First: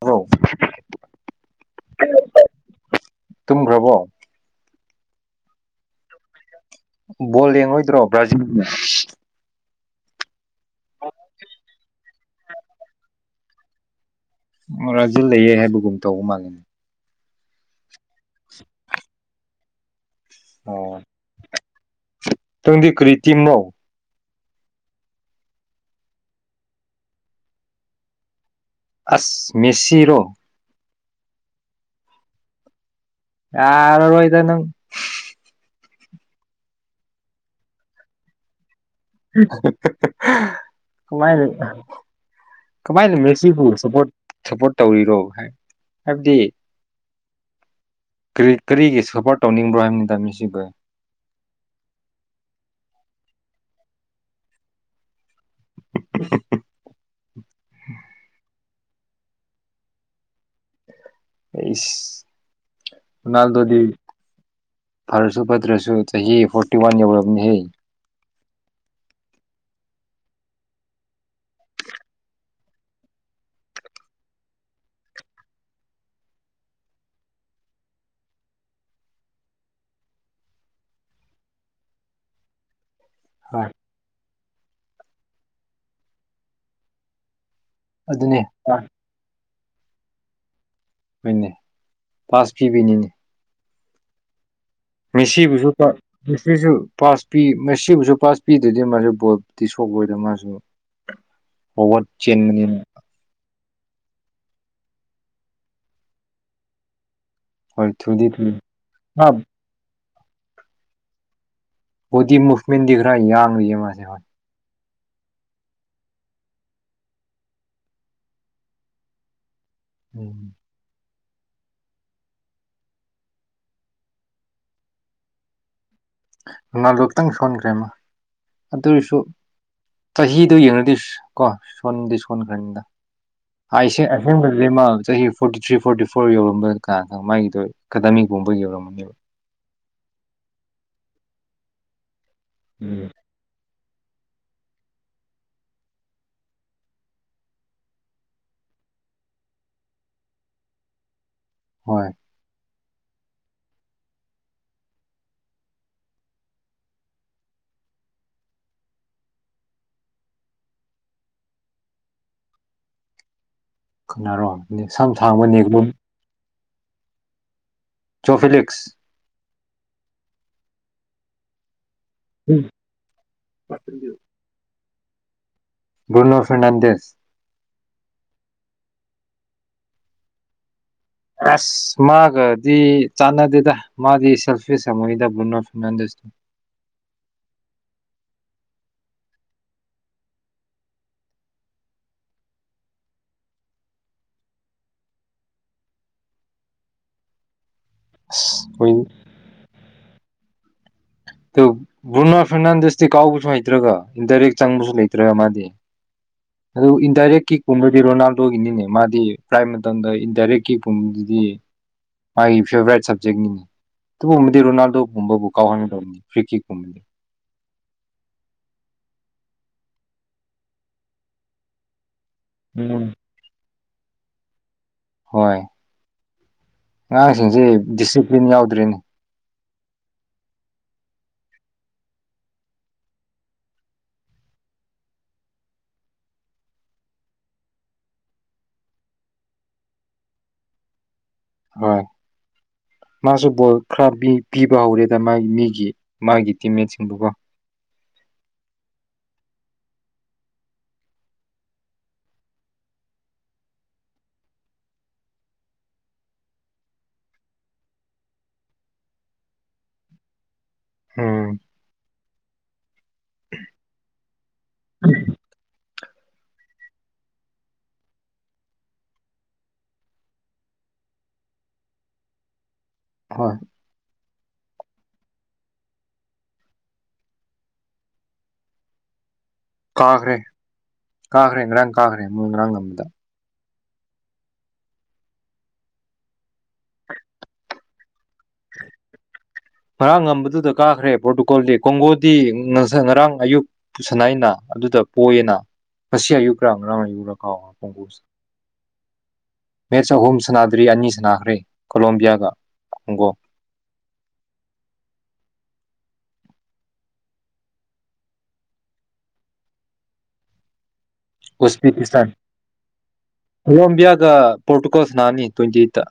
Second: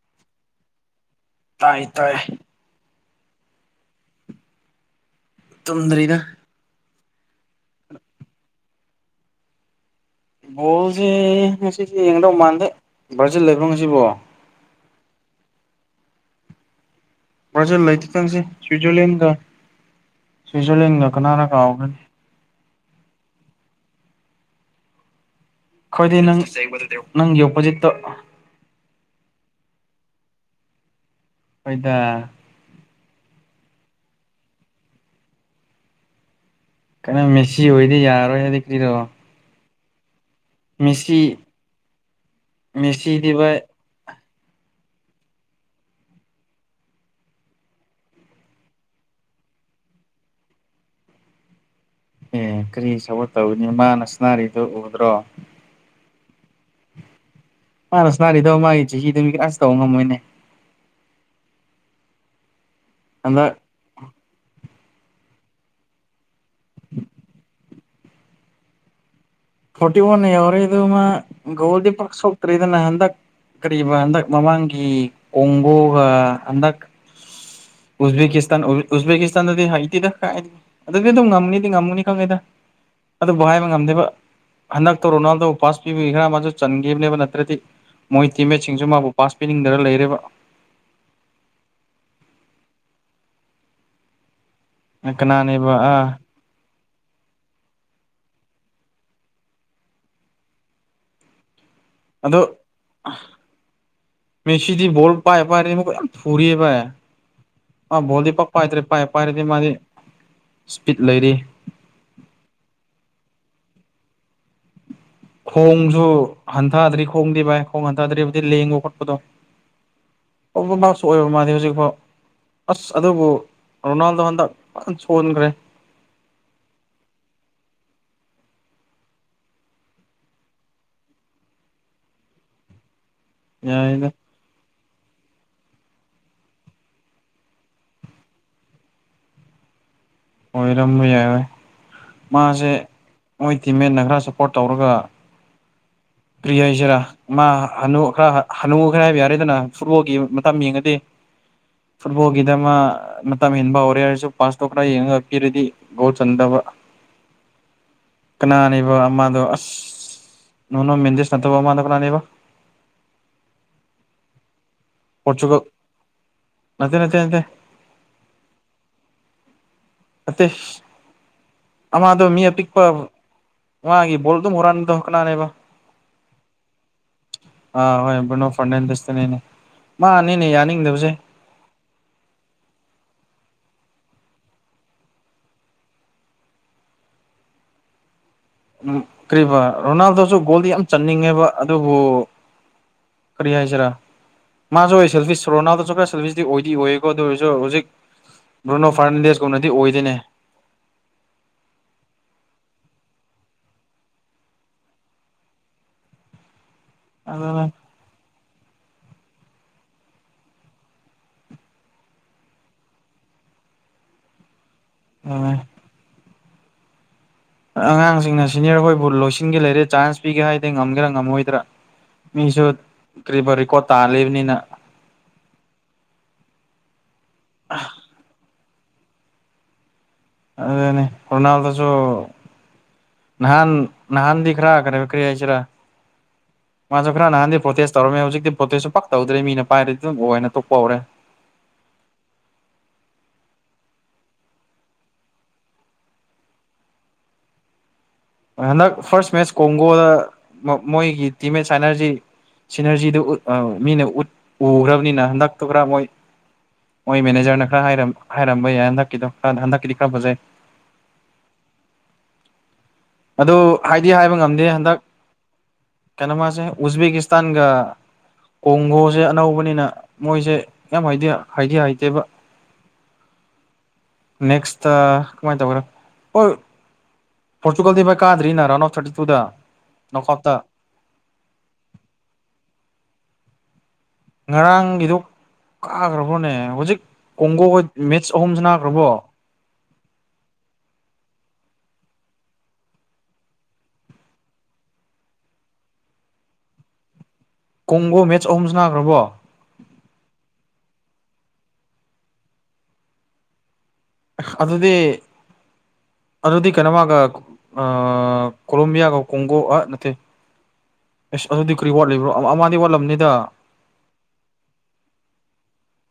꯭ꯔꯣ ꯇꯥꯏ ꯇ ꯇꯨꯝꯈ꯭ꯔꯕꯣ ꯇꯨꯝꯗ꯭ꯔꯤꯗ ꯕꯣꯜ ꯌꯦꯡꯉꯣꯏꯗ꯭ꯔꯣ ꯕ꯭ꯔꯥꯖꯤꯜꯒꯤ ꯕꯣꯜꯁꯦ ꯉꯁꯤꯁꯦ ꯌꯦꯡꯒꯗꯧ ꯃꯥꯟꯗꯦ ꯕ꯭ꯔꯥꯖꯤꯜ ꯂꯩꯕ꯭ꯔꯣ ꯉꯁꯤꯕꯣ ꯃꯣꯔꯥꯁꯤ ꯂꯩꯌꯦ ꯍꯥꯏꯕꯒꯨꯝ ꯇꯧꯕ ꯃꯥꯜꯂꯦꯅꯦ ꯕ꯭ꯔꯖꯜ ꯂꯩꯇꯇꯪꯁꯦ ꯁ꯭ꯋꯤꯖꯔꯂꯦꯟꯒ ꯁ꯭ꯋꯤꯖꯔꯂꯦꯟꯗ ꯀꯅꯥꯅ ꯀꯥꯥꯎꯒꯅꯤ ꯇꯨꯡꯗꯤ ꯀ꯭ꯔꯤ ꯇꯤꯝꯅꯣ ꯈꯣꯏꯗꯤ ꯅꯪꯕꯗꯨ ꯅꯪ ꯌꯣꯛꯄꯣꯖꯤꯠꯇꯣ ꯑꯁ ꯃꯦꯁꯤꯔꯣ ꯍꯣꯏꯗ ꯌꯥꯔꯔ ꯏꯗꯅ ꯀꯩꯅꯣ ꯃꯦꯁꯤ ꯑꯣꯏꯗꯤ ꯌꯥꯔꯔꯣꯏ ꯍꯥꯏꯗꯤ ꯀꯔꯤꯔꯣ ꯃꯦꯁꯤ ꯀꯃꯥꯏꯅ ꯀꯃꯥꯏꯅ ꯃꯦꯁꯤꯗꯤ ꯚꯥꯏ ꯃꯦꯁꯤꯕꯨ ꯁꯄꯣꯔꯠ ꯁꯞꯄꯣꯔꯠ ꯇꯧꯔꯤꯔꯣ ꯍꯥꯏꯕꯗꯤ ꯀꯔꯤꯒꯤ ꯁꯐꯔ ꯇꯧꯅꯤꯡꯕ꯭ꯔꯣ ꯍꯥꯏꯕꯅꯤ ꯇꯥꯃꯤꯁꯤꯕ ꯑꯦ ꯀꯔꯤ ꯁꯒꯠ ꯇꯧꯅꯤ ꯃꯥꯅ ꯁꯅꯥꯔꯤꯗꯨꯣ ꯎꯗ꯭ꯔꯣ ꯎ ꯆꯍꯤ ꯑꯗꯨꯃꯤ ꯀ ꯑꯥꯁ ꯇꯧꯕ ꯉꯝꯃꯣꯏꯅꯦ ꯑꯩ ꯍꯟꯗꯛ ꯎꯜꯗꯗꯤ ꯐꯥꯔꯁꯨ ꯐꯗ꯭ꯔꯁꯨ ꯆꯍꯤ ꯐꯣꯔꯇꯤ ꯋꯥꯟ ꯌꯧꯔꯕꯅꯤ ꯐꯣꯔꯇꯤ ꯋꯥꯟ ꯌꯎꯔ ꯑꯗꯨ ꯃꯥ ꯒꯗꯤ ꯄꯛꯁ ꯍꯇꯔꯤ ꯑꯗꯨ ꯅꯟꯗ ꯀꯔꯤꯕ ꯍꯟꯗꯛ ꯃꯃꯥꯡꯒꯤ ꯀꯣꯡꯒꯣꯒ ꯍꯟꯗꯛ ꯎꯖꯕꯦꯀꯤꯁꯇꯥꯟ ꯎꯖꯕꯦꯀꯤꯁꯇꯥꯟꯗꯗꯤ ꯍꯩꯇꯤꯗꯥꯏ ꯑꯗꯨꯗꯤ ꯑꯗꯨꯝ ꯉꯝꯅꯤꯗꯤ ꯉꯝꯃꯨꯅꯤ ꯈꯪꯉꯦꯗ [unintelligible] ꯑꯗꯨꯕꯨ ꯍꯥꯏꯕ ꯉꯝꯗꯦꯕ ꯍꯟꯗꯛꯇ ꯔꯣꯅꯥꯜꯗ ꯄꯥꯁ ꯄꯤꯕꯒꯤ ꯈꯔ ꯃꯥꯁꯨ ꯆꯟꯈꯤꯕꯅꯦꯕ ꯅꯠꯇ꯭ꯔꯗꯤ ꯃꯣꯏ ꯑꯗꯨꯅꯦ ꯇꯤꯝꯃꯦꯠꯁꯤꯡꯁꯨ ꯃꯥꯕꯨ ꯄꯥꯁ ꯄꯤꯅꯤꯡꯗꯅ ꯂꯩꯔꯦꯕ ꯍꯣꯏꯅꯦ ꯄꯥꯁ ꯐꯤꯕꯤꯅꯤꯅꯦ ꯃꯤꯁꯤꯕꯨꯁꯨ ꯀꯅꯥꯅꯦꯕ ꯑꯥ ꯇꯁꯤꯁꯨ ꯄꯥꯁ ꯄꯤ ꯁꯤꯕꯨꯁꯨ ꯄꯥꯁ ꯄꯤꯗꯗꯤ ꯃꯥꯁꯨ ꯕꯣꯞꯇꯤ ꯁꯣꯛꯑꯣꯣꯏꯗ ꯃꯥꯁꯨ ꯍꯋꯥꯠ ꯑꯗꯣ ꯆꯦꯟꯕꯅꯤꯅ ꯃꯦꯁꯤꯗꯤ ꯣꯜ ꯄꯥꯏ ꯄꯥꯏ ꯐꯔꯤ ꯍꯣꯏ ꯄꯥꯏ ꯊꯨꯗꯤ ꯚꯣꯂꯤ ꯄꯥꯛ ꯊꯨꯏ ꯄꯥꯏꯗ꯭ꯔꯦ ꯄꯥꯏ ꯃꯥ ꯄꯥꯏꯔꯗꯤ ꯃꯥꯗꯤ ꯏꯁꯄꯤꯠ ꯂꯩꯔꯤ ꯑꯣꯗꯤ ꯃꯨꯚꯃꯦꯟ ꯔ ꯌꯥꯥꯡ ꯃꯥꯦ ꯍ ꯈꯣꯡꯁꯨ ꯍꯟꯊꯗ꯭ꯔꯤ ꯈꯣꯡꯗꯤ ꯚꯥꯏ ꯈꯣꯡ ꯍꯟꯊꯗ꯭ꯔꯤꯕꯕꯨꯗꯤ ꯂꯦꯡꯕꯣ ꯈꯣꯠꯄꯗꯣ ꯎꯝ ꯑꯣꯕꯔꯃꯥꯛꯁꯨ ꯑꯣꯏꯕ ꯃꯥꯜꯂꯤ ꯍꯧꯖꯤꯛꯐꯥꯎ ꯑꯁ ꯑꯗꯨꯕꯨ ꯔꯣꯅꯥꯜꯗꯣ ꯍꯟꯗꯛ ꯁꯣꯟꯈ꯭ꯔꯦ ꯅꯥꯗꯛꯇꯪ ꯁꯣꯟꯈ꯭ꯔꯦꯃ ꯑꯗꯨ ꯑꯣꯏꯔꯁꯨ ꯆꯍꯤꯗꯨꯣ ꯌꯦꯡꯉꯨꯗꯣꯏ ꯀꯣ ꯁꯣꯟꯗꯤ ꯁꯣꯟꯈ꯭ꯔꯅꯤꯗ ꯑꯁ ꯌꯥꯏꯗ ꯑꯁꯤ ꯂꯩ ꯃꯥ ꯆꯍꯤ ꯐꯣꯔꯇꯤ ꯊ꯭ꯔꯤ ꯐꯣꯔꯇꯤ ꯐꯣꯔ ꯌꯧꯔꯝꯕ ꯀꯥ ꯃꯥꯒꯤꯗꯣ ꯑꯦꯀꯥꯗꯥꯃꯤꯒꯨꯝꯕ ꯌꯧꯔꯝꯃꯅꯦꯕ ꯑꯣꯏꯔꯝꯕ ꯌꯥꯏꯔꯣꯏ ꯃꯥꯁꯦ ꯎꯝ ꯇꯤꯃꯦꯠꯟꯅ ꯈꯔ ꯁꯞꯄꯣꯔꯠ ꯇꯧꯔꯒ ꯄ꯭ꯔꯤ ꯍꯥꯏꯁꯤꯔꯥ ꯃꯥ ꯍꯅꯨ ꯈꯔ ꯍꯅꯨ ꯈꯔ ꯍꯥꯏꯕ ꯌꯥꯔꯦꯗꯅ ꯐꯨꯠꯕꯣꯜꯒꯤ ꯃꯇꯝ ꯌꯦꯡꯉꯗꯤ ꯍꯣꯏ ꯐꯨꯠꯕꯣꯜꯗꯃ ꯃꯇꯝ ꯍꯕ ꯍꯧꯔꯦ ꯍꯥꯏꯁꯨ ꯄꯥꯁ ꯇꯀ꯭ꯔꯥ ꯌꯦꯡꯉꯞꯄꯤꯔꯗꯤ ꯣ ꯆꯟꯗꯕ ꯀꯅꯥꯅꯦꯕꯣ ꯑꯃꯗꯣ ꯑꯁ ꯅꯣꯏꯅ ꯃꯦꯗꯤꯁ ꯅꯠꯇꯕ ꯃꯥꯥꯟꯅ ꯀꯅꯥꯅꯤꯕ ꯈꯅꯔꯣ ꯅꯦꯛ ꯁꯝ ꯊꯥꯡꯕ ꯅꯦꯛꯝ ꯅꯠꯇꯦ ꯅꯠꯇꯦ ꯅꯠꯇ ꯆꯣꯐꯂꯛꯁ ꯑ ꯑꯃꯗꯣ ꯃꯤ ꯑꯄꯤꯛꯄ ꯃꯥꯒꯤ ꯕꯣꯜ ꯑꯗꯨꯝ ꯍꯨꯔꯥꯟꯗ ꯀꯅꯥꯅꯦꯕ ꯅꯣ ꯐꯦꯔꯅꯥꯗꯁ ꯑꯥ ꯍꯣꯏꯅꯣ ꯐꯔꯗꯇꯅꯦ ꯃꯥꯅꯤꯅꯦ ꯌꯥꯅꯤꯡꯗꯕ ꯑꯁ ꯃꯥꯒꯗꯤ ꯆꯥꯟꯅꯗꯦꯗ ꯃꯥꯗꯤ ꯁꯜꯐꯦꯨꯍꯤꯗ ꯣ ꯐꯗꯁ ꯎꯝ ꯀꯔꯤꯕ ꯔꯣꯅꯥꯜꯗꯣꯁꯨ ꯒꯣꯜꯗ ꯌꯥꯝ ꯆꯟꯅꯤꯡꯉꯦꯕ ꯑꯗꯨꯕꯨ ꯀꯔꯤ ꯍꯥꯏꯏ ꯁꯔꯥ ꯃꯥꯁꯨ ꯑꯣꯏ ꯁꯦꯜꯐꯤ ꯁꯣꯔꯣꯅꯥꯗꯁꯨ ꯈ ꯁꯦꯜꯐꯤꯗꯤ ꯑꯣꯏꯗꯤ ꯑꯣꯏꯌꯦꯀꯣ ꯑꯗꯨ ꯑꯣꯏꯔꯁꯨ ꯍꯧꯖꯤꯛ ꯔꯣꯅꯣ ꯐꯥꯔꯅꯥꯟꯗꯦꯁꯀꯨꯝꯅꯗꯤ ꯑꯣꯏꯗꯣꯏꯅꯦ ꯑꯗꯨ ꯕ꯭ꯔꯨꯅꯥ ꯐꯦꯔꯅꯥꯟꯗꯁꯇꯤ ꯀꯥꯎꯕꯁꯨ ꯍꯩꯇ꯭ꯔꯒ ꯏꯟꯗꯥꯏꯔꯦꯛ ꯆꯪꯕꯁꯨ ꯂꯩꯇ꯭ꯔꯒ ꯃꯥꯗꯤ ꯑꯗꯨ ꯏꯟꯗꯥꯏꯔꯦꯛ ꯑꯗꯨꯅ ꯀꯤꯛꯀꯨꯝꯕꯗꯤ ꯔꯣꯅꯥꯜꯗꯣꯒꯤꯅꯤꯅꯦ ꯃꯥꯗꯤ ꯗꯤ ꯄ꯭ꯔꯥꯏ ꯃꯇꯝꯗ ꯏꯟꯇꯏꯔꯦꯀꯤꯤ ꯄꯗꯨꯗꯤ ꯥꯏ ꯐꯦꯕꯦ ꯁ ꯔꯣꯅꯥꯜꯣ ꯒꯨꯝꯕꯕꯨ ꯑꯗꯨꯅꯦ ꯀꯥꯎꯍꯟꯅꯗꯧꯔꯤꯅꯤ ꯐ꯭ꯤꯀꯤ ꯀꯨꯝꯗꯤ ꯑꯉꯥꯡꯁꯤꯡꯅ ꯁꯤꯅꯤꯌꯔ ꯑꯩꯈꯣꯏꯕꯨ ꯂꯣꯏꯁꯤꯟꯒꯦ ꯂꯩꯔꯦ ꯆꯥꯟꯁ ꯄꯤꯒꯦ ꯍꯥꯏꯗꯤ ꯉꯝꯒꯦꯔꯥ ꯉꯝꯃꯣꯏꯗ꯭ꯔꯥ ꯃꯤꯁꯨ ꯎꯝ ꯀ ꯔꯦꯀꯣꯔꯠ ꯇꯥ ꯂꯩꯕꯅꯤꯅ ꯍꯣꯏ ꯑꯉꯥꯡꯁꯤꯡꯁꯤ ꯗꯤꯁꯤꯄ꯭ꯂꯤꯟ ꯌꯥꯎꯗ꯭ꯔꯤꯅꯤ ꯑꯗꯨꯅꯤ ꯔꯣꯅꯥꯜꯗꯣꯁꯨ ꯅꯍꯥꯟ ꯅꯍꯥꯟꯗꯤ ꯈꯔ ꯈꯔꯦꯈꯔꯤ ꯌꯥꯁꯤꯔ ꯃꯥꯁꯨ ꯈꯔ ꯅꯍꯥꯟꯗꯤ ꯄ꯭ꯔꯣꯇꯦꯁ ꯇꯧꯔꯝꯃꯦ ꯍꯧꯖꯤꯛꯇꯤ ꯄ꯭ꯔꯣꯇꯦꯁꯁꯨ ꯄꯛ ꯇꯧꯗ꯭ꯔꯦ ꯃꯤꯅ ꯄꯥꯏꯔꯗꯤ ꯑꯗꯨꯝ ꯑꯣꯏꯅ ꯇꯣꯛꯄ ꯍꯧꯔꯦ ꯍꯣꯏ [unintelligible] ꯃꯥꯁꯨ ꯕꯣꯜ ꯈꯔ ꯄꯤꯕ ꯍꯧꯔꯦꯗ ꯃꯥꯒꯤ ꯃꯤꯒꯤ ꯃꯥꯒꯤ ꯇꯤꯝꯃꯦꯠꯁꯤꯡꯗꯨꯀꯣ ꯍꯟꯗꯛ ꯐꯥꯔꯁ ꯃꯦꯠꯆ ꯀꯣꯡꯒꯣꯗ ꯃꯣꯏꯒꯤ ꯇꯤꯝꯃꯦꯠ ꯁꯥꯏꯅꯔꯁꯤ ꯁꯤꯅꯔꯖꯤꯗꯨ ꯃꯤꯅ ꯎ ꯎꯈ꯭ꯔꯕꯅꯤꯅ ꯍꯟꯗꯛꯇꯣ ꯈꯔ ꯃꯣꯏ ꯍꯣꯏ ꯃꯦꯅꯦꯖꯔꯅ ꯈꯔ ꯍꯥꯏꯔꯝꯕ ꯌꯥꯏ ꯍꯟꯗꯛꯀꯤꯗꯣ ꯈꯔ ꯍꯟꯗꯛꯀꯤꯗꯤ ꯈꯔ ꯐꯖꯩ ꯍꯝ ꯑꯗ ꯍꯥꯏꯗꯤ ꯍꯥꯏꯕ ꯉꯝꯗꯦ ꯍꯟꯗꯛ ꯀꯩꯅꯣ ꯃꯥꯁꯦ ꯎꯖꯕꯦꯛ ꯃ ꯇꯒ ꯀꯣꯡꯒꯣꯁꯦ ꯑꯅꯧꯕꯅꯤꯅ ꯃꯣꯏꯁꯦ ꯌꯥꯝ ꯍꯥꯏꯗꯤ ꯍꯥꯏꯇꯦꯕ ꯍꯣꯏ ꯅꯦꯛꯁ ꯀꯃꯥꯏ ꯇꯒ꯭ꯔꯣ ꯄꯣꯔꯆꯨꯒꯜꯗꯤꯚ ꯀꯥꯗ꯭ꯔꯤꯅ ꯔꯟ ꯑꯣꯐ ꯊꯥꯔꯇꯤ ꯇꯨꯗ ꯀꯥꯈ꯭ꯔꯦ ꯅꯣꯛꯑꯥꯎꯠꯇ ꯀꯥꯈ꯭ꯔꯦ ꯉꯔꯥꯡ ꯀꯥꯈ꯭ꯔꯦ ꯑꯃꯨꯛ ꯉꯔꯥꯡ ꯉꯝꯕꯗ ꯉꯔꯥꯡꯒꯤꯗꯨꯣ ꯀꯥꯈ꯭ꯔꯕ꯭ꯔꯣꯅꯦ ꯍꯧꯖꯤꯛ ꯀꯣꯡꯒꯣꯒ ꯑꯍꯨꯝꯁ ꯅꯥꯈ꯭ꯔꯕꯣ ꯉꯔꯥꯡ ꯉꯝꯕꯗꯨꯗ ꯀꯥꯈ꯭ꯔꯦ ꯄꯣꯔꯇꯨꯒꯣꯜꯗꯤ ꯀꯣꯡꯒꯣꯗꯤ ꯉꯔꯥꯡ ꯑꯌꯨꯛ ꯁꯅꯥꯏꯅ ꯑꯗꯨꯗ ꯄꯣꯏꯌꯦꯅ ꯉꯁꯤ ꯑꯌꯨꯛꯀ ꯉꯔꯥꯡ ꯑꯌꯨꯔꯛ ꯀꯣꯡꯒꯣ ꯃꯦꯠꯁ ꯑꯍꯨꯝ ꯁꯅꯥꯈ꯭ꯔꯕꯣ ꯃꯦ ꯆ ꯍ ꯁꯅꯥꯗ ꯗ꯭ꯔꯤ ꯑꯅꯤ ꯁꯅꯥꯈ꯭ꯔꯦ ꯀꯣꯂꯣꯝꯕꯤꯌꯥꯒ ꯍꯣꯡꯒꯣ ꯑꯗꯨꯗꯤ ꯑꯗꯨꯗꯤ ꯀꯩꯅꯣꯃꯒ ꯀꯣꯂꯣꯝꯕꯤꯌꯥꯒ ꯀꯣꯡꯒꯣ ꯑ ꯅꯠꯇꯦ ꯑꯁ ꯑꯗꯨꯗꯤ ꯀꯔꯤ ꯋꯥꯠꯂꯤꯕ꯭ꯔꯣ ꯑꯃꯗꯤꯗꯤ ꯋꯥꯠꯂꯝꯅꯤꯗ ꯀꯂꯝꯕꯌꯥꯒ ꯄꯣꯔꯇꯨꯒꯜꯁ ꯅꯅꯤ ꯇ꯭ꯋꯦꯟꯇꯤ ꯑꯩꯠꯠꯇ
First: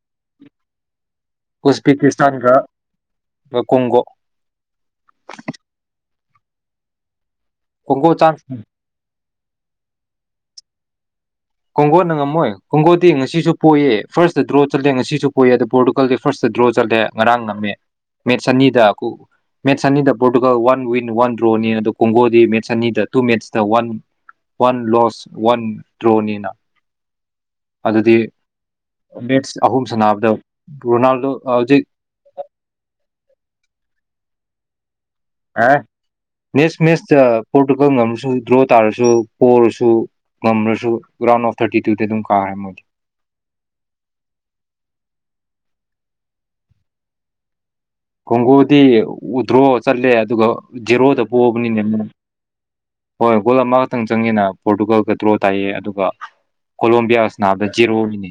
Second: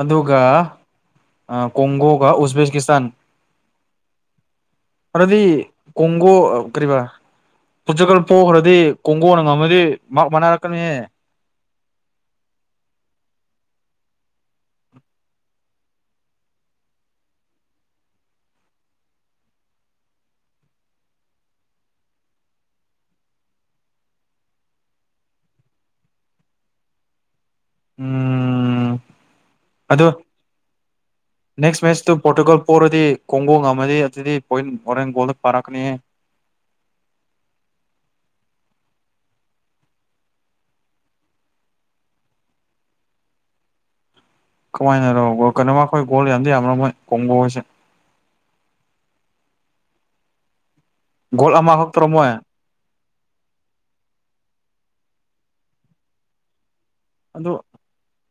ꯑꯗꯨꯒ ꯑ ꯀꯣꯣꯡꯒꯣꯒ ꯎꯁꯕꯦꯀꯤꯁꯇꯥꯟꯒ ꯀꯣꯡꯒꯣ ꯎꯖꯦꯀꯤꯁꯇꯥꯟꯗꯤ ꯀꯣꯡꯒꯣ ꯀꯔꯤꯕ ꯀꯣꯡꯒꯣ ꯄꯨꯆꯀꯜ ꯆꯥꯟꯁ ꯄꯣꯛꯈ꯭ꯔꯗꯤ ꯀꯣꯡꯒꯣꯅ ꯉꯝꯃꯗꯤ ꯃꯥ ꯃꯅꯥꯛꯄ ꯀꯃꯤ ꯀꯣꯡꯒꯣꯅ ꯉꯝꯃꯣꯏ ꯀꯣꯡꯒꯣꯗꯤ ꯉꯁꯤꯁꯨ ꯄꯣꯌꯦꯦ ꯐꯥꯔꯁꯇ ꯗ꯭ꯔꯣ ꯆꯠꯂꯦ ꯉꯁꯤꯁꯨ ꯄꯣꯏꯌꯦ ꯑꯗ ꯄꯣꯔꯇꯨꯒꯜꯗꯤ ꯐꯥꯔꯁꯇ ꯗ꯭ꯔꯣ ꯆꯠꯂꯦ ꯉꯔꯥꯡ ꯅ ꯃꯦꯠ ꯆꯅꯤꯗ ꯃꯦꯠꯁ ꯑꯅꯤꯗ ꯄꯣꯔꯇꯨꯒꯜ ꯋꯥꯟ ꯋꯤꯟ ꯋꯥꯟ ꯗ꯭ꯔꯣꯅꯤ ꯑꯗꯣ ꯀꯣꯡꯒꯣꯗꯤ ꯃꯦꯠꯁ ꯑꯅꯤꯗ ꯇꯨ ꯃꯦꯠꯁꯇ ꯋꯥꯟ ꯋꯥꯟ ꯂꯣꯁ ꯋꯥꯟ ꯗ꯭ꯔꯣꯅꯤꯅ ꯑꯗꯤ ꯎꯝ ꯑꯗꯣ ꯔꯣꯅꯥꯜꯗꯣ ꯍꯧꯖꯤꯛ ꯅꯦꯛꯁ ꯃꯦꯆꯇꯨ ꯄꯣꯔꯇꯨꯒꯜ ꯄꯣꯛꯔꯗꯤ ꯀꯣꯡꯒꯣꯡ ꯑꯃꯗꯤ ꯑꯗꯨꯗꯤ ꯄꯣꯏꯟ ꯍꯣꯔꯦꯟ ꯒꯣꯜꯗ ꯑ ꯄꯥꯔꯛꯀꯅꯤꯍꯦ ꯃꯦꯁ ꯃꯦꯁ ꯄꯣꯀꯁꯨ ꯗ꯭ꯔꯣ ꯇꯔ ꯁ ꯀꯔꯁꯨ ꯉꯝ꯭ꯔꯁꯨ ꯔꯔꯥꯎꯟ ꯑꯣꯐ ꯊꯥꯔꯇꯤ ꯇꯨꯗꯤ ꯑꯗꯨꯝ ꯀꯥꯈ꯭ꯔꯦ ꯃꯣꯏꯗꯤ ꯀꯃꯥꯏꯅꯔꯣꯣ ꯀꯩꯅꯣꯃ ꯑꯩꯈꯣꯏ ꯒꯣꯜ ꯌꯥꯝꯗꯤ ꯌꯥꯝꯔꯝꯃꯣꯏ ꯀꯣꯡꯕ ꯍꯥꯏꯁꯦ ꯈꯣꯡꯒꯨꯗꯤ ꯎꯗ꯭ꯔꯣ ꯆꯠꯂꯦ ꯑꯗꯨꯒ ꯖꯦꯔꯣꯗ ꯒꯣꯜ ꯄꯣꯛꯑꯕꯅꯤꯅꯦ ꯃ ꯑꯃꯈꯛꯇꯔꯣ ꯃꯣꯏ ꯍꯣꯏ ꯒꯣꯜ ꯑꯃꯈꯛꯇꯪ ꯆꯪꯉꯦꯅ ꯄꯣꯔꯇꯨꯒꯥꯜꯒ ꯗ꯭ꯔꯣ ꯇꯥꯏꯌꯦ ꯑꯗꯨꯒ ꯑꯗꯨ ꯀꯂꯂꯦꯝꯕꯤꯌꯥꯅꯗ ꯖꯤꯔꯣꯃꯤꯅꯤ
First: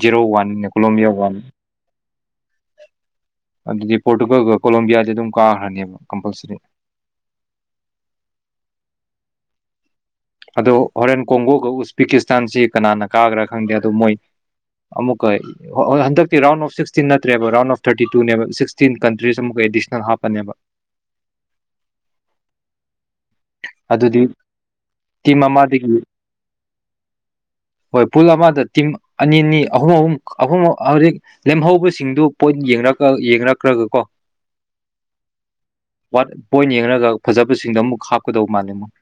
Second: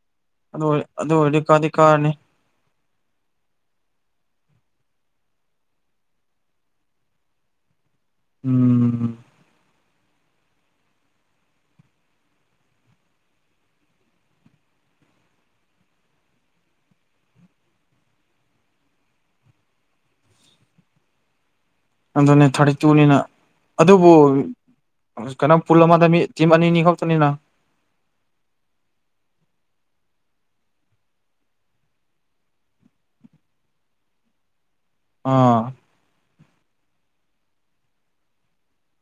ꯖꯤꯦꯔꯣ ꯋꯥꯟ ꯑꯗꯨ ꯑꯣꯏ ꯀꯣꯂꯣꯕꯤꯌ ꯑꯗꯨ ꯋꯥꯟ ꯑꯣꯏꯔꯗꯤ ꯀꯥꯗꯤ ꯀꯥꯔꯅꯤ ꯑꯗꯨꯗꯤ ꯄꯣꯔꯇꯨꯒꯜꯒ ꯀꯣꯂꯣꯕꯤꯌꯥꯗꯤ ꯑꯗꯨꯝ ꯀꯥꯈ꯭ꯔꯅꯦꯕ ꯀꯝꯄꯜꯁꯔꯤ ꯎꯝ ꯑꯗꯣ ꯍꯣꯔꯦꯟ ꯀꯣꯡꯒꯣꯒ ꯎꯁꯄꯦꯀꯤꯁꯇꯥꯟꯁꯤ ꯀꯅꯥꯅ ꯀꯥꯈ꯭ꯔꯥ ꯈꯪꯗꯦ ꯑꯗꯣ ꯃꯣꯏ ꯑꯃꯨꯛꯀ ꯍꯟꯗꯛꯇꯤ ꯔꯥꯎꯟ ꯑꯣꯐ ꯁꯤꯛꯁꯇꯤꯟ ꯅꯠꯇ꯭ꯔꯦꯕ ꯔꯥꯎꯟ ꯑꯣꯐ ꯊꯥꯔꯇꯤ ꯇꯨꯅꯦꯕ ꯁꯤꯛꯁꯇꯤꯟ ꯀꯟꯇ꯭ꯔꯤꯁ ꯑꯃꯨꯛ ꯑꯦꯗꯤꯁꯅꯦꯜ ꯍꯥꯞꯄꯅꯦꯕ ꯑꯗꯨꯅꯦ ꯊꯥꯔꯇ ꯇꯨꯅꯤꯅ ꯑꯗꯨꯕꯨ ꯑꯗꯨꯗꯤ ꯇꯤꯝ ꯀꯩꯅꯣ ꯄꯨꯜ ꯑꯃꯗꯒꯤ ꯑꯃꯗ ꯃꯤ ꯇꯤꯝ ꯑꯅꯤ ꯑꯅꯤ ꯈꯛꯇꯅꯤꯅ ꯍꯣꯏ ꯄꯨꯜ ꯑꯃꯗ ꯇꯤꯝ ꯑꯅꯤ ꯑꯅꯤ ꯑꯍꯨꯝ ꯑꯍꯨꯝ ꯑꯍꯨꯝ ꯍꯧꯖꯤꯛ ꯂꯦꯝꯍꯧꯕꯁꯤꯡꯗꯨ ꯄꯣꯏꯠ ꯌꯦꯡꯅꯛꯈ꯭ꯔꯒꯀꯣ ꯑꯥ ꯄꯣꯏꯟ ꯌꯦꯡꯉꯒ ꯐꯖꯕꯁꯤꯡꯗꯣ ꯑꯃꯨꯛ ꯍꯥꯞꯀꯗꯧꯕ ꯃꯥꯜꯂꯦ ꯑꯃꯨꯛ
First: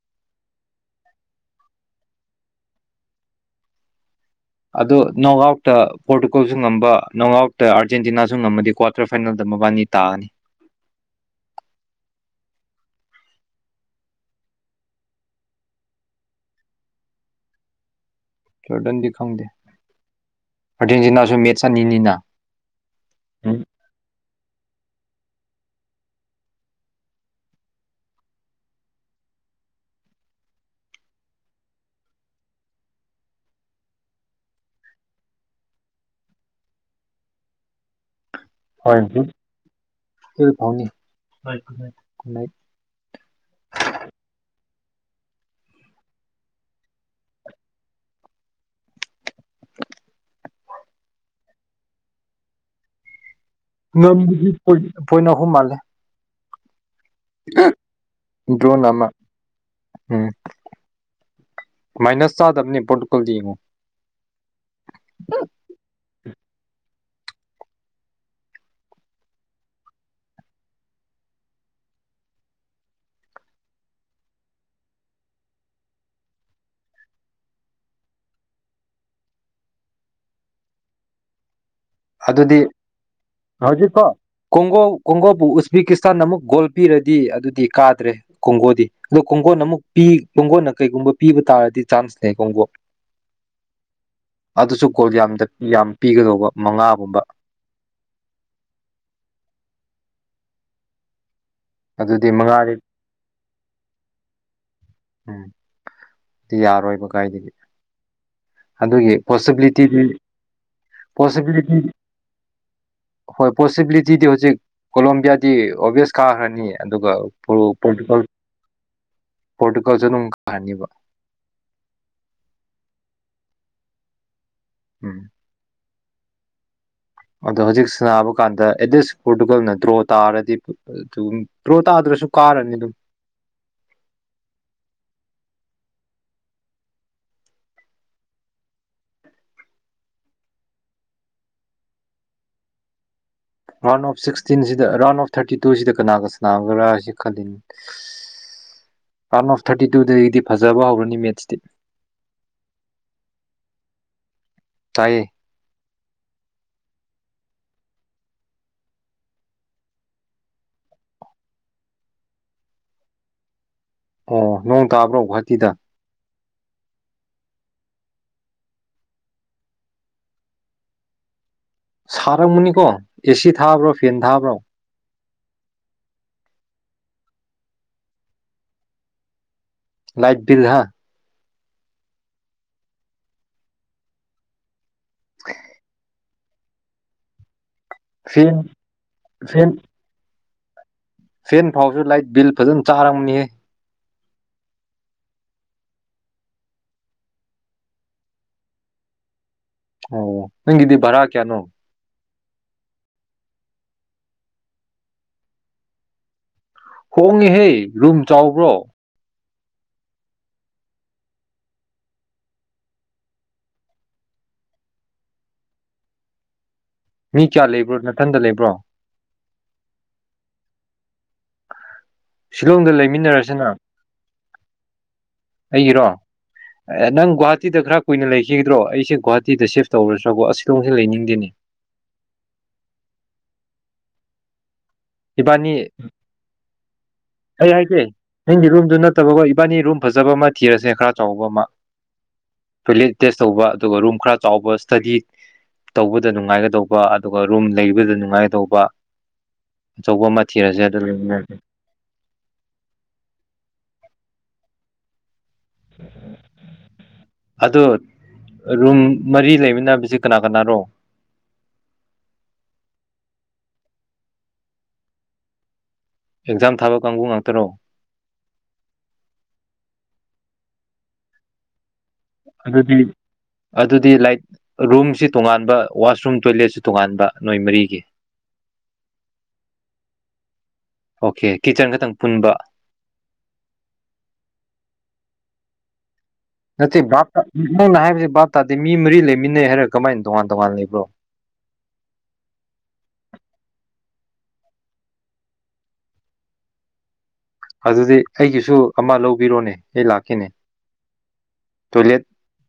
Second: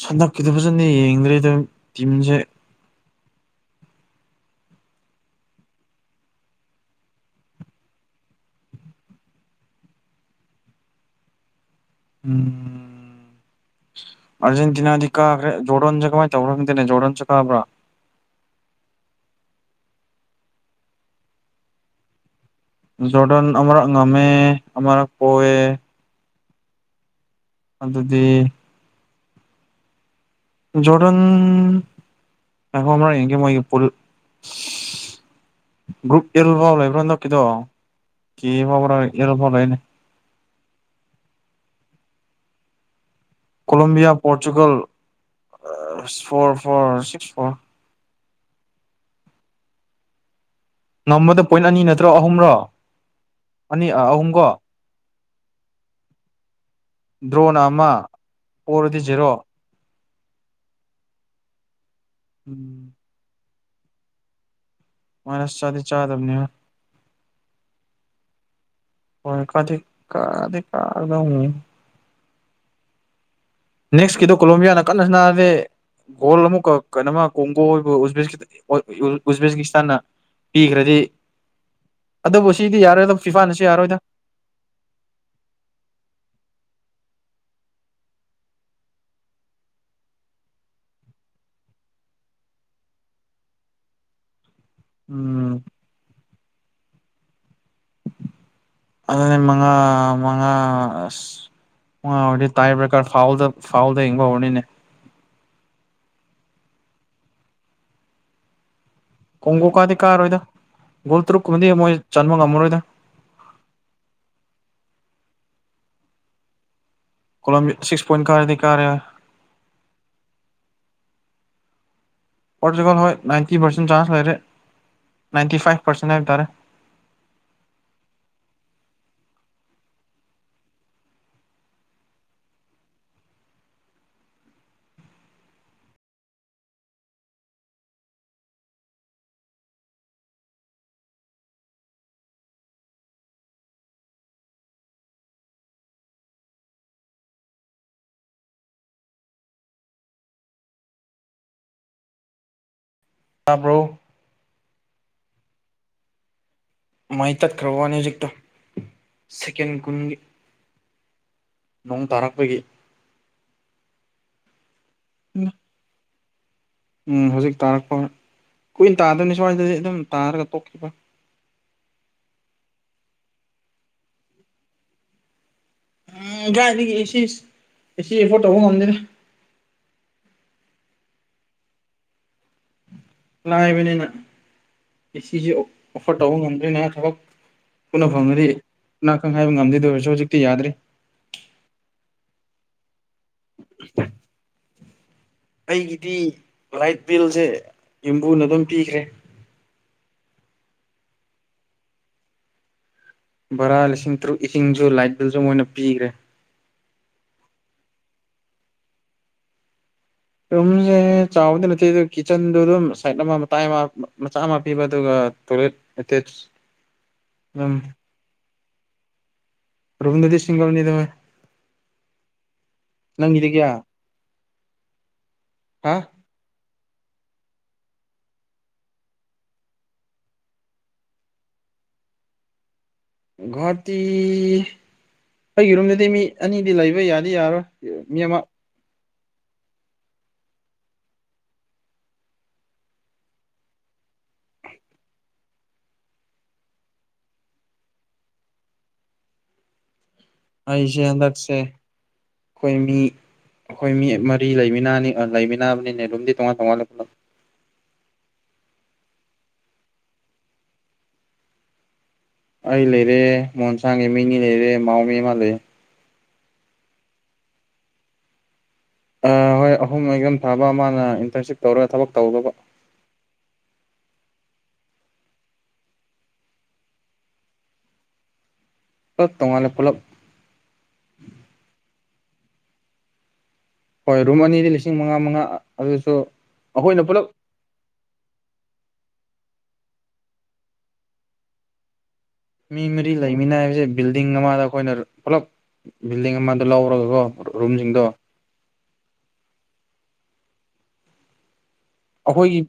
ꯁꯟꯗꯛꯀꯤꯗ ꯐꯖꯅ ꯌꯦꯡꯗ꯭ꯔꯦꯗ ꯇꯤꯝꯁꯦ ꯑꯗꯣ ꯅꯣꯡ ꯑꯥꯎꯠꯇ ꯄꯣꯔꯇꯨꯒꯜꯁꯨ ꯉꯝꯕ ꯅꯣꯡ ꯑꯥꯎꯠꯇ ꯑꯥꯔꯖꯦꯟꯇꯤꯅꯥꯁꯨ ꯉꯝꯃꯗꯤ ꯀ꯭ꯋꯥꯔꯇꯔ ꯐꯥꯏꯅꯦꯜꯗ ꯃꯕꯥꯅꯤ ꯇꯥꯅꯤ ꯎꯝ ꯑꯔꯖꯦꯟꯇꯤꯅꯥꯗꯤ ꯀꯥꯈ꯭ꯔꯦ ꯖꯣꯔꯣꯟꯟ ꯆ ꯀꯃꯥꯏ ꯇꯔꯗꯅꯦ ꯖꯣꯔꯣꯟ ꯆ ꯀꯥꯕ꯭ꯔꯥ ꯣꯔꯗꯟꯗꯤ ꯈꯪꯗꯦ ꯑꯥꯔꯖꯦꯟꯇꯤꯅꯥꯁꯨ ꯃꯦꯠꯁ ꯑꯅꯤꯅꯤꯅ ꯖꯣꯔꯗꯦꯟ ꯎꯝ ꯑꯃꯔ ꯉꯃꯦ ꯑꯃꯔ ꯀꯣꯑꯦ ꯑꯗꯨ ꯑꯗꯨꯗꯤ ꯖꯣꯔꯦꯟ ꯑꯣ ꯑꯃꯔ ꯌꯦꯡ ꯃ ꯄꯨ ꯭ꯔꯨꯞ ꯑꯦꯜ ꯐꯥꯎ ꯂꯩꯕ꯭ꯔꯥ ꯅ ꯅꯣ ꯀꯦꯗꯣ ꯀ ꯐꯥꯎꯕ꯭ꯔꯥ ꯑꯦꯔ ꯐꯥꯎ ꯂꯩꯅꯦ ꯐ ꯐꯥꯎꯅꯤ Colombia Portugal four four six four ꯅꯝꯕꯗ ꯄꯣꯏꯟ ꯑꯅꯤ ꯅꯠꯇ꯭ꯔꯣ ꯑꯍꯨꯝꯔꯣ ꯑꯅꯤ ꯅꯝꯕꯨꯒꯤꯣꯏ ꯑꯍꯨꯝꯀꯣ ꯄꯣꯏꯅꯍꯨꯝ ꯃꯥꯜꯂꯦ ꯗ꯭ꯔꯣꯟ ꯑꯃ ꯗ꯭ꯔꯣꯅ ꯑꯣꯏꯔꯗꯤ ꯑꯃ ꯖꯔꯣ ꯎꯝ ꯃꯥꯏꯅꯁ ꯆꯥꯗꯕꯅꯦ ꯎꯝ ꯄꯣꯔꯇꯨꯀꯣꯜꯗꯤ ꯌꯦꯡꯉꯣ ꯃꯥꯅꯁ ꯆꯗꯤ ꯆꯥꯗꯕꯅꯤ ꯍꯣꯏ ꯀꯗꯤ ꯀꯗꯤ ꯀꯗ ꯅꯦꯛꯁꯀꯤꯗꯣ ꯀꯣꯂꯣꯝꯕꯤꯌꯥꯅ ꯀꯟꯅ ꯁꯅꯥꯁꯦ ꯒꯣꯜ ꯑꯃꯨꯛꯀ ꯀꯩꯅꯃ ꯀꯣꯡꯒꯣꯕ ꯎꯖꯕꯦꯀꯤꯁꯇꯥꯟꯅ ꯄꯤꯈ꯭ꯔꯗꯤ ꯑꯗꯨꯕꯨ ꯑꯗꯨꯗꯤ ꯁꯤꯗꯤ ꯌꯥꯔꯣꯏꯗ ꯐꯤꯐꯥꯅꯁꯨ ꯌꯥꯔꯣꯏꯗ ꯍꯧꯖꯤꯛꯀꯣ ꯀꯣꯡꯒꯣ ꯀꯣꯡꯒꯣꯕꯨ ꯎꯖꯕꯤꯀꯤꯁꯇꯥꯟꯅ ꯑꯃꯨꯛ ꯒꯣꯜ ꯄꯤꯔ ꯗꯤ ꯑꯗꯨꯗꯤ ꯀꯥꯗ꯭ꯔꯦ ꯀꯣꯡꯒꯣꯜꯗꯤ ꯑꯗꯨꯣ ꯀꯣꯡꯒꯣꯟꯅ ꯑꯃꯨꯛꯤ ꯀꯣꯡꯒꯣꯟꯅ ꯀꯩꯒꯨꯝꯕ ꯄꯤꯕ ꯇꯥꯔꯗꯤ ꯁꯣꯡꯒꯣ [unintelligible] ꯑꯗꯨꯁꯨ ꯀꯣꯜ ꯌꯥꯝꯅ ꯎꯝ ꯌꯥꯝ ꯄꯤꯒꯗꯧꯕ ꯃꯉꯥꯒꯨꯝꯕ ꯑꯗꯨ ꯃꯉꯥ ꯃꯉ ꯑꯗꯨꯗꯤ ꯑꯗꯤ ꯃꯉꯥꯗꯤ ꯇꯥꯏꯕ꯭ꯔꯦꯀꯔ ꯐꯥꯎꯗ ꯐꯥꯎꯜꯗ ꯍꯤꯡꯕ ꯍꯧꯔꯅꯤꯅꯦ ꯎꯝ ꯑꯗꯨ ꯌꯥꯔꯣꯏꯕ ꯀꯥꯏꯗꯗꯤ ꯑꯗꯨꯒꯤ ꯀꯣꯡꯒꯣ ꯀꯥꯗꯤ ꯄꯣꯁꯤꯕꯤꯂꯤꯇꯤꯗꯤ ꯀꯥꯔꯣꯏꯗ ꯒꯣꯜ ꯇꯔꯨꯛꯀꯨꯝꯕꯗꯤ ꯄꯣꯁꯤꯕꯤꯂꯤꯇꯤ ꯃꯣꯏ ꯆꯟꯕ ꯉꯝꯃꯔꯣꯏꯗ ꯍꯣꯏ ꯄꯣꯁꯤꯕꯤꯂꯤꯇꯤꯗꯤ ꯍꯧꯖꯤꯛ ꯀꯣꯂꯣꯕꯤꯌꯥꯗꯤ ꯑꯣꯕꯦꯁꯀꯥꯔ꯭ꯔꯅꯤꯌꯦ ꯑꯗꯨꯒ ꯀꯣꯂꯝꯕꯤ ꯁꯤꯛꯁ ꯄꯣꯔꯇꯨꯒꯜ ꯄꯣꯏꯟ ꯀꯥꯔꯗꯤ ꯀꯥꯔꯦ ꯄꯣꯔꯇꯨꯀꯜꯁꯨ ꯑꯗꯨꯝ ꯀꯥꯍꯅꯤꯕ ꯄꯣꯔꯇꯨꯒꯥꯜ ꯍꯣꯏ ꯅꯥꯏꯟꯇꯤ ꯄꯥꯔꯁꯦꯟ ꯆꯥꯟꯁ ꯂꯩꯔꯦ ꯎꯝ ꯅꯥꯏꯟꯇꯤ ꯐꯥꯏꯚ ꯄꯥꯔꯁꯦꯟ ꯍꯥꯏꯕ ꯇꯥꯔꯦ ꯑꯗꯣ ꯍꯧꯖꯤꯛ ꯁꯕ ꯀꯥꯟꯗ ꯑꯦꯗꯤꯁ ꯄꯣꯔꯇꯨꯒꯜꯅ ꯗ꯭ꯔꯣ ꯇꯥꯔꯗꯤ ꯗ꯭ꯔꯣ ꯇꯥ ꯄꯁꯨ ꯀꯥꯔꯅꯤ ꯑꯗꯨ [unintelligible] ꯔꯥꯎꯟ ꯑꯣꯐ ꯁꯤꯛꯁꯇꯤꯟꯁꯤꯗ ꯔꯥꯎꯟ ꯑꯣꯐ ꯊꯥꯔꯇꯤ ꯇꯨꯁꯤꯗ ꯀꯅꯥꯒ ꯁꯥꯟꯅꯥꯒꯗ꯭ꯔꯥ ꯍꯥꯏꯁꯤ ꯈꯜꯂꯤ [unintelligible] ꯔꯟ ꯑꯣꯐ ꯊꯥꯔꯇꯤ ꯇꯨꯗꯒꯤꯗꯤ ꯐꯖꯕ ꯍꯧꯔꯅꯤ ꯃꯦꯠꯁꯇꯤ [unintelligible] ꯇꯥꯏꯌꯦ ꯃꯥꯏ ꯇꯠꯈ꯭ꯔꯕꯅꯤ ꯍꯧꯖꯤꯛꯇꯣ ꯁꯦꯀꯦꯟ ꯀꯨꯟꯒꯤ ꯅꯣꯡ ꯇꯔꯥꯐ ꯂꯩ ꯑꯣ ꯅꯣꯡ ꯇꯥꯕ꯭ꯔꯣ ꯒꯤꯍꯥꯇꯤꯗ ꯎꯝ ꯍꯧꯖꯤꯛ ꯇꯥꯔꯛꯄ ꯀꯨꯏꯅ ꯇꯥꯗꯣꯏꯅꯤ ꯁ꯭ꯋꯥꯏꯗꯗꯤ ꯑꯗꯨꯝ ꯇꯥꯔꯒ ꯇꯣꯛꯈꯤꯕ ꯁꯔꯝꯅꯤꯀꯣ ꯑꯦꯁꯤ ꯊꯥꯕ꯭ꯔꯣ ꯐꯦꯟ ꯊꯥꯕ꯭ꯔꯣ ꯎꯝ ꯀꯥꯏꯗꯒꯤ ꯑꯦꯁꯤ ꯑꯦꯁꯤ ꯑꯦꯐꯣꯔꯠ ꯇꯧꯕ ꯉꯝꯗꯦꯔ ꯂꯥꯏꯠ ꯂꯥꯏꯕꯅꯤꯅ ꯑꯦꯁꯤꯁꯦ ꯑꯣꯐꯔ ꯇꯧꯕ ꯉꯝꯗ꯭ꯣꯏꯅꯦ ꯊꯕꯛ ꯎꯠꯅ ꯐꯦꯟ ꯐꯪꯉꯗꯤꯅꯥꯀꯪ ꯍꯥꯏꯕ ꯐꯦꯟ ꯉꯝꯗꯦꯗ ꯑꯣꯏꯔꯁꯨ ꯍꯧꯖꯤꯛꯇꯤ ꯌꯥꯗ꯭ꯔꯤ ꯐꯦꯟ ꯐꯥꯎꯁꯨ ꯂꯥꯏꯠ ꯕꯤꯜ ꯐꯖꯅ ꯆꯥꯔꯝꯅꯤꯌꯦ ꯑꯩꯒꯤꯗꯤ ꯂꯥꯏꯠ ꯕꯤꯜꯁꯦ ꯌꯨꯝꯕꯨꯅ ꯑꯗꯨꯝ ꯄꯤꯈ꯭ꯔꯦ ꯑꯣ ꯅꯪ ꯏꯗꯤ ꯚꯔꯥ ꯀꯌꯥꯅꯣ ꯚꯔꯥ ꯂꯤꯁꯤꯡ ꯇꯔꯨꯛ ꯏꯁꯤꯡꯁꯨ ꯂꯥꯏꯠ ꯕꯤꯜꯁꯨ ꯃꯣꯏꯅ ꯄꯤꯈ꯭ꯔꯦ ꯍꯣꯡꯉꯦꯍꯦ ꯔꯨꯝ ꯆꯥꯎꯕ꯭ꯔꯣ ꯔꯨꯝꯁꯦ ꯆꯥꯎꯕꯗꯤ ꯅꯠꯇꯦ ꯑꯗꯨ ꯀꯤꯠꯆꯟꯗ ꯑꯗꯨꯝ ꯁꯥꯏꯠ ꯑꯃ ꯃꯇꯥꯏ ꯑꯃ ꯃꯆꯥ ꯑꯃ ꯄꯤꯕ ꯑꯗꯨꯒ ꯇꯣꯏꯂꯦ ꯑꯦꯇ ꯃꯤ ꯀꯌꯥ ꯂꯩꯕ꯭ꯔꯣ ꯅꯥꯊꯟꯗ ꯂꯩꯕ꯭ꯔꯣ ꯔꯕꯤꯗ꯭ꯔꯖꯤ ꯁꯤꯁꯤꯡꯒꯅꯤꯗꯃꯦ ꯁꯤꯂꯣꯡꯗ ꯂꯩꯃꯤꯟꯅꯔꯁꯤꯅ ꯍꯥ ꯑꯩꯒꯤꯔꯣ ꯑꯦ ꯅꯪ ꯒꯨꯍꯥꯇꯤꯗ ꯈꯔ ꯀꯨꯏꯅ ꯂꯩꯈꯤꯒꯗ꯭ꯔꯣ ꯑꯩꯁꯦ ꯒꯨꯍꯥꯇꯤꯗ ꯁꯤꯐ ꯇꯧꯔꯠꯇ꯭ꯔꯥꯕꯣ ꯑꯁꯤꯗꯣꯁꯨ ꯂꯩꯅꯤꯡꯗꯦꯅꯦ [unintelligible] ꯒꯨꯍꯥꯇꯤ ꯑꯩꯒꯤ ꯔꯨꯝꯗꯗꯤ ꯃꯤ ꯑꯅꯤꯗꯤ ꯂꯩꯕ ꯌꯥꯅꯤ ꯐꯩ ꯍꯥꯏꯁꯦ ꯅꯪꯒꯤ ꯔꯨꯝꯗꯨ ꯅ ꯐꯠꯇꯕꯈꯣ ꯏꯕꯥꯅꯤ ꯔꯨꯝ ꯐꯖꯕ ꯑꯃ ꯊꯤꯔꯁꯦ ꯈꯔ ꯆꯥꯎꯕ ꯑꯃ ꯇꯣꯏꯂꯦꯠ ꯇꯦꯁ ꯇꯧꯕ ꯑꯗꯨꯒ ꯔꯨꯝ ꯈꯔ ꯆꯥꯎꯕ ꯏꯁꯇꯗꯤ ꯇꯧꯕꯗ ꯅꯨꯡꯉꯥꯏꯒꯗꯧꯕ ꯑꯗꯨꯒ ꯔꯨꯝ ꯂꯩꯕꯗ ꯅꯨꯡꯉꯥꯏꯒꯗꯧꯕ ꯑꯆꯧꯕ ꯑꯃ ꯊꯤꯔꯁꯦ ꯑꯩꯁꯦ ꯍꯟꯗꯛꯁꯦ ꯑꯗꯨꯃꯤꯟꯅꯔꯦ ꯑꯩꯈꯣꯏ ꯃꯤ ꯑꯩꯈꯣꯏ ꯃꯤ ꯃꯔꯤ ꯂꯩꯃꯤꯟꯅꯅꯤ ꯂꯩꯃꯤ ꯔꯝꯗꯤ ꯇꯣꯡꯉ ꯇꯣꯡꯉꯂꯦꯂꯣ ꯑꯗꯣ ꯔꯨꯝ ꯃꯔꯤ ꯂꯩꯃꯤꯟꯅꯅꯕꯁ ꯀꯅꯥ ꯀꯅꯥꯅꯣ ꯑꯩ ꯂꯩꯔꯦ ꯃꯣꯟꯁꯥꯡꯒꯤ ꯃꯤꯅꯤ ꯂꯩꯔꯦ ꯃꯥꯎ ꯃꯤꯃ ꯂꯩ ꯑꯦꯛꯖꯥꯝ ꯊꯥꯕ ꯀꯥꯡꯕꯨ ꯉꯥꯛꯇꯅꯣ ꯍꯣꯏ ꯑꯍꯨꯝ ꯃꯨꯝꯝ ꯊꯥꯕ ꯃꯥꯅ ꯏꯟꯇꯔꯟꯁꯤꯞ ꯇꯧꯔꯒ ꯊꯕꯛ ꯇꯧꯗꯧꯕ ꯑꯗꯨꯗꯗꯤ ꯑꯗꯨꯗꯤ ꯂꯥꯏꯠ ꯔꯨꯝꯁꯤ ꯇꯣꯉꯥꯟꯕ ꯋꯥꯁꯔꯨꯝ ꯇꯣꯏꯂꯦꯠꯁꯤ ꯇꯣꯉꯥꯟꯕ ꯅꯣꯏ ꯃꯔꯤꯒꯤ [unintelligible] ꯇꯣꯡꯉꯥꯜꯂꯦ ꯄꯨꯂꯞ ꯑꯣꯀꯦ ꯀꯤꯆꯟ ꯈꯇꯪ ꯑꯄꯨꯟꯕ ꯍꯣꯏ ꯔꯨꯝ ꯑꯅꯤꯗꯤ ꯂꯤꯁꯤꯡ ꯃꯉꯥ ꯃꯉꯥ ꯑꯗꯨꯁꯨ ꯅꯠꯇꯦ ꯑꯩꯈꯣꯏꯅ ꯄꯨꯂꯞ ꯕꯥꯞꯅ ꯍꯥꯏꯕꯁꯤ ꯕꯥꯞ ꯇꯥꯗꯦ ꯃꯤ ꯃꯔꯤ ꯂꯩ ꯃꯤꯅꯩ ꯍꯥꯏꯔ ꯀꯃꯥꯏꯅ ꯇꯣꯉꯥꯟ ꯇꯣꯉꯥꯟ ꯂꯩꯕ꯭ꯔꯣ ꯃꯤ ꯃꯔꯤ ꯂꯩꯃꯤꯅ ꯍꯥꯏꯕꯁꯦ ꯕꯤꯜꯗꯤꯡ ꯑꯃꯗ ꯑꯩꯈꯣꯏꯅ ꯄꯨꯂꯞ ꯕꯤꯜꯗꯤꯡ ꯑꯃꯗ ꯂꯧꯔꯒꯀꯣ ꯔꯨꯝꯁꯤꯡꯗꯣ ꯑꯗꯨꯗꯤ ꯑꯩꯒꯤꯁꯨ ꯑꯃ ꯂꯧꯕꯤꯔꯣꯅꯦ ꯑꯩ ꯂꯥꯛꯈꯤꯅꯦ ꯑꯩꯈꯣꯏꯒꯤ